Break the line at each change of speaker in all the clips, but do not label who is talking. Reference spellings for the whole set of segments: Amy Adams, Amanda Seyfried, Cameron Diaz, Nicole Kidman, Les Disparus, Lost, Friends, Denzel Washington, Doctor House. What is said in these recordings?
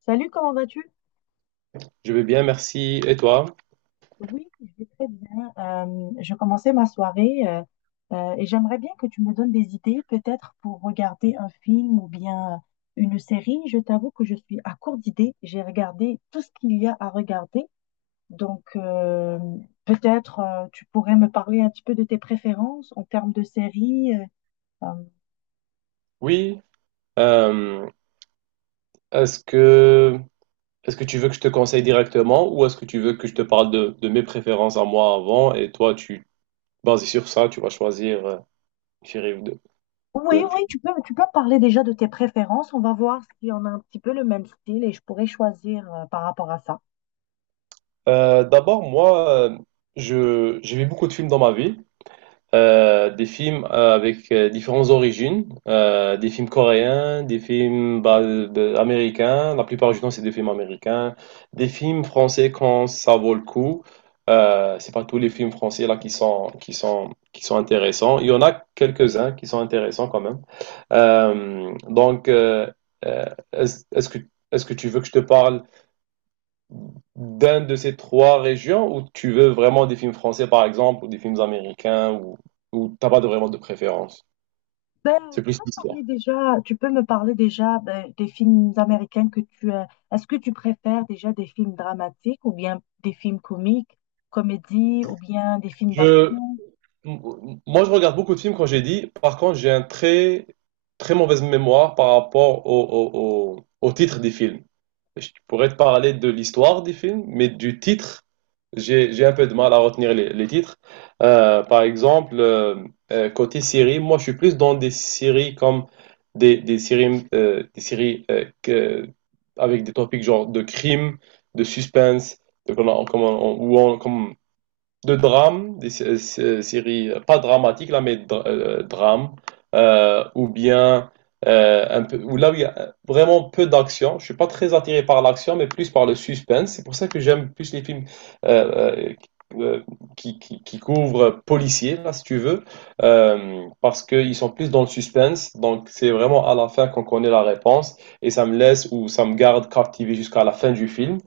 Salut, comment vas-tu?
Je vais bien, merci. Et toi?
Oui, je vais très bien. Je commençais ma soirée et j'aimerais bien que tu me donnes des idées, peut-être pour regarder un film ou bien une série. Je t'avoue que je suis à court d'idées. J'ai regardé tout ce qu'il y a à regarder. Donc, peut-être tu pourrais me parler un petit peu de tes préférences en termes de séries. Euh.
Oui. euh, est-ce que est-ce que tu veux que je te conseille directement ou est-ce que tu veux que je te parle de mes préférences à moi avant et toi, tu basé sur ça, tu vas choisir une série ou deux ou
Oui,
un
oui,
film.
tu peux me parler déjà de tes préférences. On va voir si on a un petit peu le même style et je pourrais choisir par rapport à ça.
D'abord, moi, je j'ai vu beaucoup de films dans ma vie. Des films avec différentes origines, des films coréens, des films américains, la plupart du temps c'est des films américains, des films français quand ça vaut le coup. C'est pas tous les films français là qui sont intéressants. Il y en a quelques-uns qui sont intéressants quand même. Donc euh, est-ce est-ce que est-ce que tu veux que je te parle d'un de ces trois régions ou tu veux vraiment des films français par exemple ou des films américains ou t'as pas vraiment de préférence?
Ben,
C'est
tu
plus
peux me
l'histoire.
parler déjà, tu peux me parler déjà ben, des films américains que tu as. Est-ce que tu préfères déjà des films dramatiques ou bien des films comiques, comédies ou bien des films
Je,
d'action?
Moi, je regarde beaucoup de films quand j'ai dit. Par contre, j'ai un très mauvaise mémoire par rapport au titre des films. Je pourrais te parler de l'histoire des films, mais du titre, j'ai un peu de mal à retenir les titres. Par exemple, côté série, moi je suis plus dans des séries comme des séries avec des topics genre de crime, de suspense, de, comment- comment on- où on, comme de drames, des séries pas dramatiques là, mais drames, ou bien un peu, ou là où il y a vraiment peu d'action. Je suis pas très attiré par l'action, mais plus par le suspense. C'est pour ça que j'aime plus les films euh, euh, euh, qui couvrent policiers, là, si tu veux, parce qu'ils sont plus dans le suspense. Donc c'est vraiment à la fin qu'on connaît la réponse, et ça me laisse ou ça me garde captivé jusqu'à la fin du film.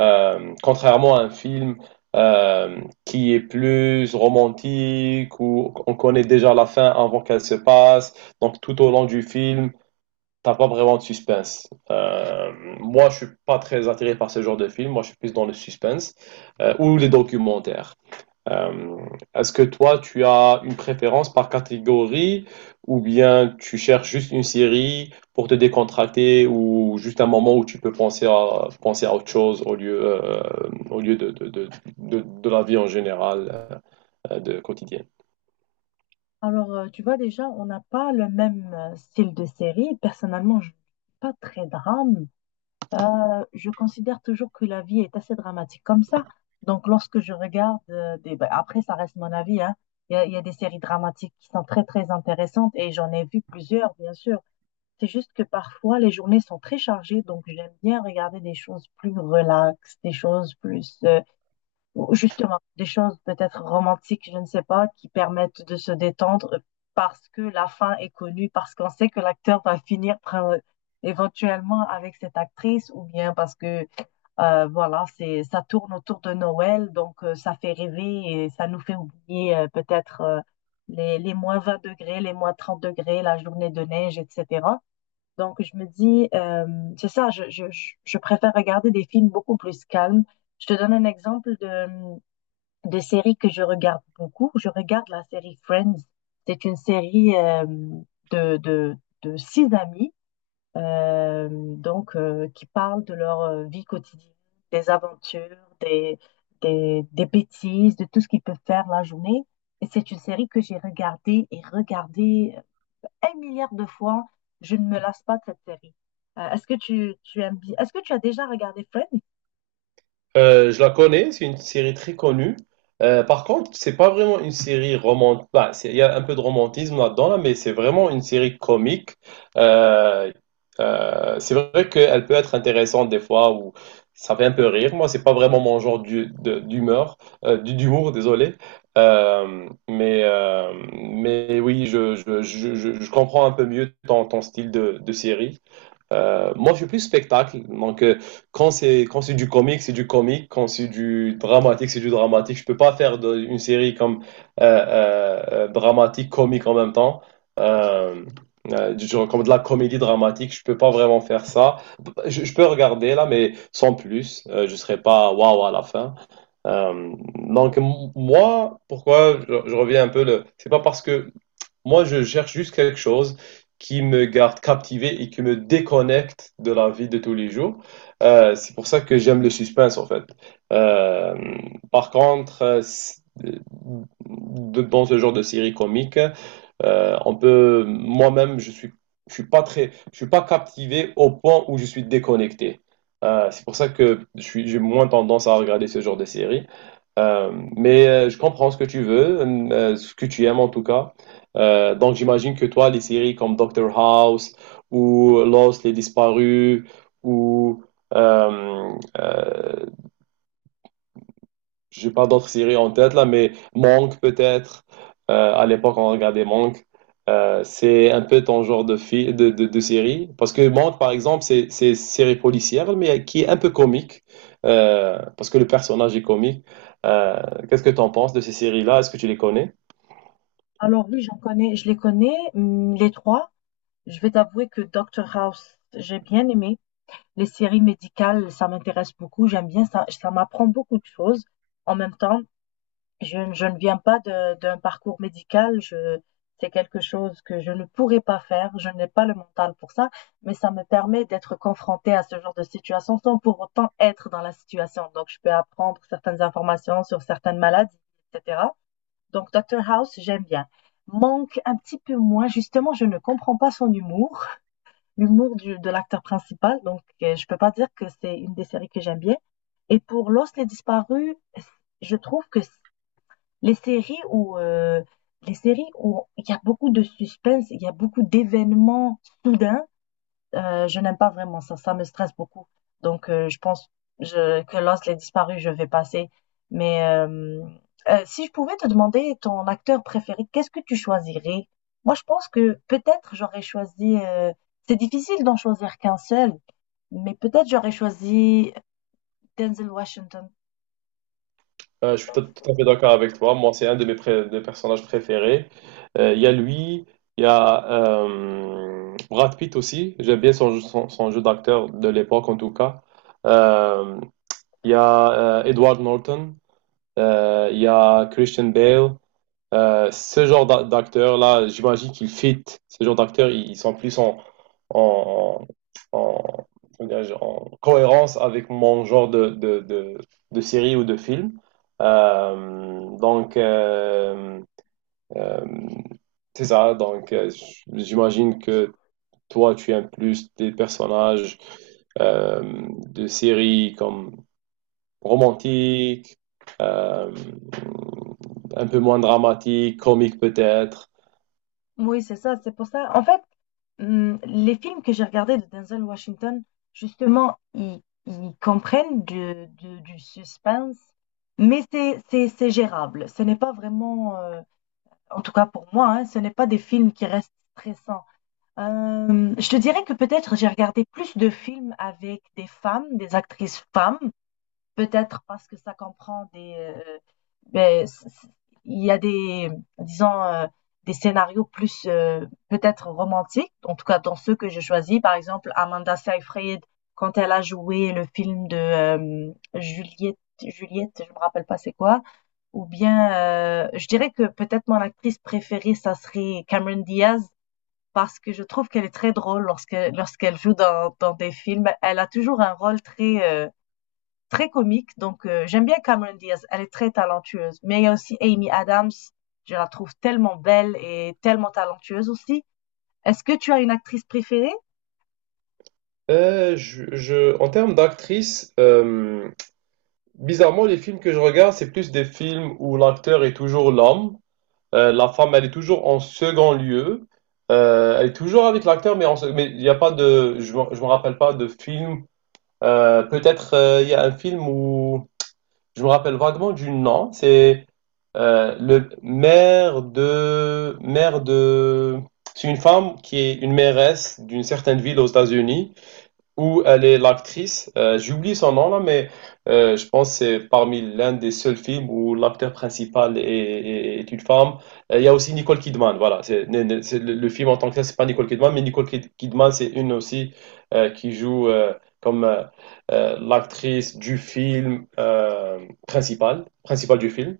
Contrairement à un film qui est plus romantique, où on connaît déjà la fin avant qu'elle se passe, donc tout au long du film, t'as pas vraiment de suspense. Moi, je suis pas très attiré par ce genre de film. Moi, je suis plus dans le suspense ou les documentaires. Euh, Est-ce que toi, tu as une préférence par catégorie ou bien tu cherches juste une série pour te décontracter ou juste un moment où tu peux penser à, penser à autre chose au lieu de la vie en général, de quotidienne?
Alors, tu vois déjà, on n'a pas le même style de série. Personnellement, je ne suis pas très drame. Je considère toujours que la vie est assez dramatique comme ça. Donc, lorsque je regarde ben, après, ça reste mon avis, hein. Il y a des séries dramatiques qui sont très, très intéressantes et j'en ai vu plusieurs, bien sûr. C'est juste que parfois, les journées sont très chargées, donc j'aime bien regarder des choses plus relaxes, des choses plus, ou justement, des choses peut-être romantiques, je ne sais pas, qui permettent de se détendre parce que la fin est connue, parce qu'on sait que l'acteur éventuellement avec cette actrice, ou bien parce que, voilà, c'est, ça tourne autour de Noël, donc ça fait rêver et ça nous fait oublier peut-être les -20 degrés, les -30 degrés, la journée de neige, etc. Donc, je me dis, c'est ça, je préfère regarder des films beaucoup plus calmes. Je te donne un exemple de série que je regarde beaucoup. Je regarde la série Friends. C'est une série de, de, de six amis euh, qui parlent de leur vie quotidienne, des aventures, des bêtises, de tout ce qu'ils peuvent faire la journée. Et c'est une série que j'ai regardée et regardée un milliard de fois. Je ne me lasse pas de cette série. Est-ce que tu aimes bien? Est-ce que tu as déjà regardé Friends?
Je la connais, c'est une série très connue. Par contre, c'est pas vraiment une série romantique. Il y a un peu de romantisme là-dedans, là, mais c'est vraiment une série comique. Euh, c'est vrai qu'elle peut être intéressante des fois où ça fait un peu rire. Moi, c'est pas vraiment mon genre d'humeur, d'humour, désolé. Mais mais oui, je comprends un peu mieux ton, ton style de série. Moi, je suis plus spectacle. Donc, quand c'est du comique, c'est du comique. Quand c'est du dramatique, c'est du dramatique. Je peux pas faire de- une série comme dramatique comique en même temps. Euh, du genre comme de la comédie dramatique, je peux pas vraiment faire ça. Je peux regarder là, mais sans plus. Je serai pas waouh à la fin. Donc moi, pourquoi je reviens un peu le. C'est pas parce que moi, je cherche juste quelque chose qui me garde captivé et qui me déconnecte de la vie de tous les jours. C'est pour ça que j'aime le suspense, en fait. Euh, par contre, dans ce genre de série comique, on peut, moi-même, je suis pas très, je suis pas captivé au point où je suis déconnecté. C'est pour ça que j'ai moins tendance à regarder ce genre de série. Mais je comprends ce que tu veux, ce que tu aimes en tout cas. Donc j'imagine que toi, les séries comme Doctor House ou Lost, Les Disparus ou euh, euh, j'ai pas d'autres séries en tête là, mais Monk peut-être. À l'époque, on regardait Monk. C'est un peu ton genre de de série. Parce que Monk, par exemple, c'est une série policière, mais qui est un peu comique, parce que le personnage est comique. Euh, Qu'est-ce que tu en penses de ces séries-là? Est-ce que tu les connais?
Alors oui, je les connais, les trois. Je vais t'avouer que Doctor House, j'ai bien aimé. Les séries médicales, ça m'intéresse beaucoup. J'aime bien ça. Ça m'apprend beaucoup de choses. En même temps, je ne viens pas d'un parcours médical, je, c'est quelque chose que je ne pourrais pas faire, je n'ai pas le mental pour ça, mais ça me permet d'être confrontée à ce genre de situation sans pour autant être dans la situation. Donc, je peux apprendre certaines informations sur certaines maladies, etc. Donc, Dr. House, j'aime bien. Manque un petit peu moins, justement, je ne comprends pas son humour, l'humour de l'acteur principal, donc je peux pas dire que c'est une des séries que j'aime bien. Et pour Lost les disparus, je trouve que les séries où, heu, les séries où il y a beaucoup de suspense, il y a beaucoup d'événements soudains, je n'aime pas vraiment ça, ça me stresse beaucoup. Donc je pense je que Lost, Les Disparus, je vais passer. Mais si je pouvais te demander ton acteur préféré, qu'est-ce que tu choisirais? Moi, je pense que peut-être c'est difficile d'en choisir qu'un seul, mais peut-être j'aurais choisi Denzel Washington.
Je suis tout à fait d'accord avec toi. Moi, c'est un de mes, pré- de personnages préférés. Il y a lui, il y a Brad Pitt aussi. J'aime bien son jeu d'acteur de l'époque, en tout cas. Euh, Il y a Edward Norton. Il y a Christian Bale. Ce genre d'acteur-là, j'imagine qu'ils fit. Ce genre d'acteurs, ils sont plus en, en comment dirais-je, en cohérence avec mon genre de série ou de film. Donc, euh, c'est ça. Donc, j'imagine que toi, tu aimes plus des personnages euh, de séries comme romantique, euh, un peu moins dramatique, comique peut-être.
Oui, c'est ça, c'est pour ça. En fait, les films que j'ai regardés de Denzel Washington, justement, ils comprennent du suspense, mais c'est gérable. Ce n'est pas vraiment, en tout cas pour moi, hein, ce n'est pas des films qui restent stressants. Je te dirais que peut-être j'ai regardé plus de films avec des femmes, des actrices femmes, peut-être parce que ça comprend ben, il y a des, disons, des scénarios plus peut-être romantiques, en tout cas dans ceux que je choisis. Par exemple, Amanda Seyfried, quand elle a joué le film de Juliette, je me rappelle pas c'est quoi. Ou bien, je dirais que peut-être mon actrice préférée, ça serait Cameron Diaz, parce que je trouve qu'elle est très drôle lorsqu'elle joue dans des films. Elle a toujours un rôle très comique. Donc, j'aime bien Cameron Diaz. Elle est très talentueuse. Mais il y a aussi Amy Adams. Je la trouve tellement belle et tellement talentueuse aussi. Est-ce que tu as une actrice préférée?
Je- en termes d'actrice, bizarrement, les films que je regarde, c'est plus des films où l'acteur est toujours l'homme. La femme, elle est toujours en second lieu. Elle est toujours avec l'acteur, mais en se- mais il n'y a pas de, je me rappelle pas de film. Peut-être il y a un film où je me rappelle vaguement du nom. C'est le maire de, c'est une femme qui est une mairesse d'une certaine ville aux États-Unis où elle est l'actrice. J'oublie son nom là, mais je pense que c'est parmi l'un des seuls films où l'acteur principal est une femme. Il y a aussi Nicole Kidman, voilà. C'est, ne- ne- C'est le film en tant que tel, c'est pas Nicole Kidman, mais Kidman, c'est une aussi qui joue comme l'actrice du film principal du film.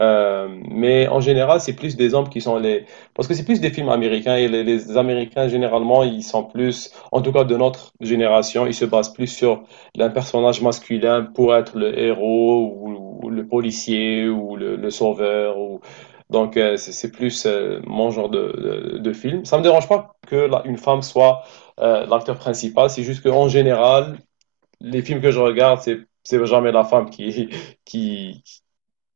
Mais en général, c'est plus des hommes qui sont les... Parce que c'est plus des films américains et les Américains, généralement, ils sont plus... En tout cas, de notre génération, il se base plus sur un personnage masculin pour être le héros ou le policier ou le sauveur. Ou... Donc, c'est plus mon genre de film. Ça me dérange pas que la- une femme soit l'acteur principal. C'est juste qu'en général, les films que je regarde, c'est jamais la femme qui qui,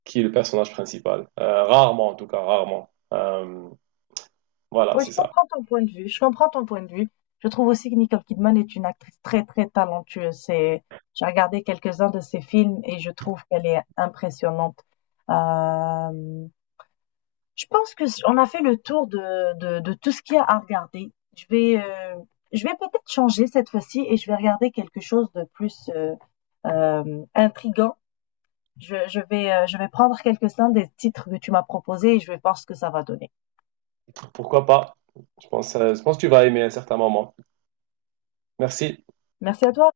qui est le personnage principal. Rarement, en tout cas, rarement. Voilà,
Oui, je
c'est ça.
comprends ton point de vue. Je comprends ton point de vue. Je trouve aussi que Nicole Kidman est une actrice très, très talentueuse. C'est, j'ai regardé quelques-uns de ses films et je trouve qu'elle est impressionnante. Euh, Je pense que on a fait le tour de tout ce qu'il y a à regarder. Je vais peut-être changer cette fois-ci et je vais regarder quelque chose de plus euh, intriguant. Je vais prendre quelques-uns des titres que tu m'as proposés et je vais voir ce que ça va donner.
Pourquoi pas? Je pense que tu vas aimer à certains moments. Merci.
Merci à toi.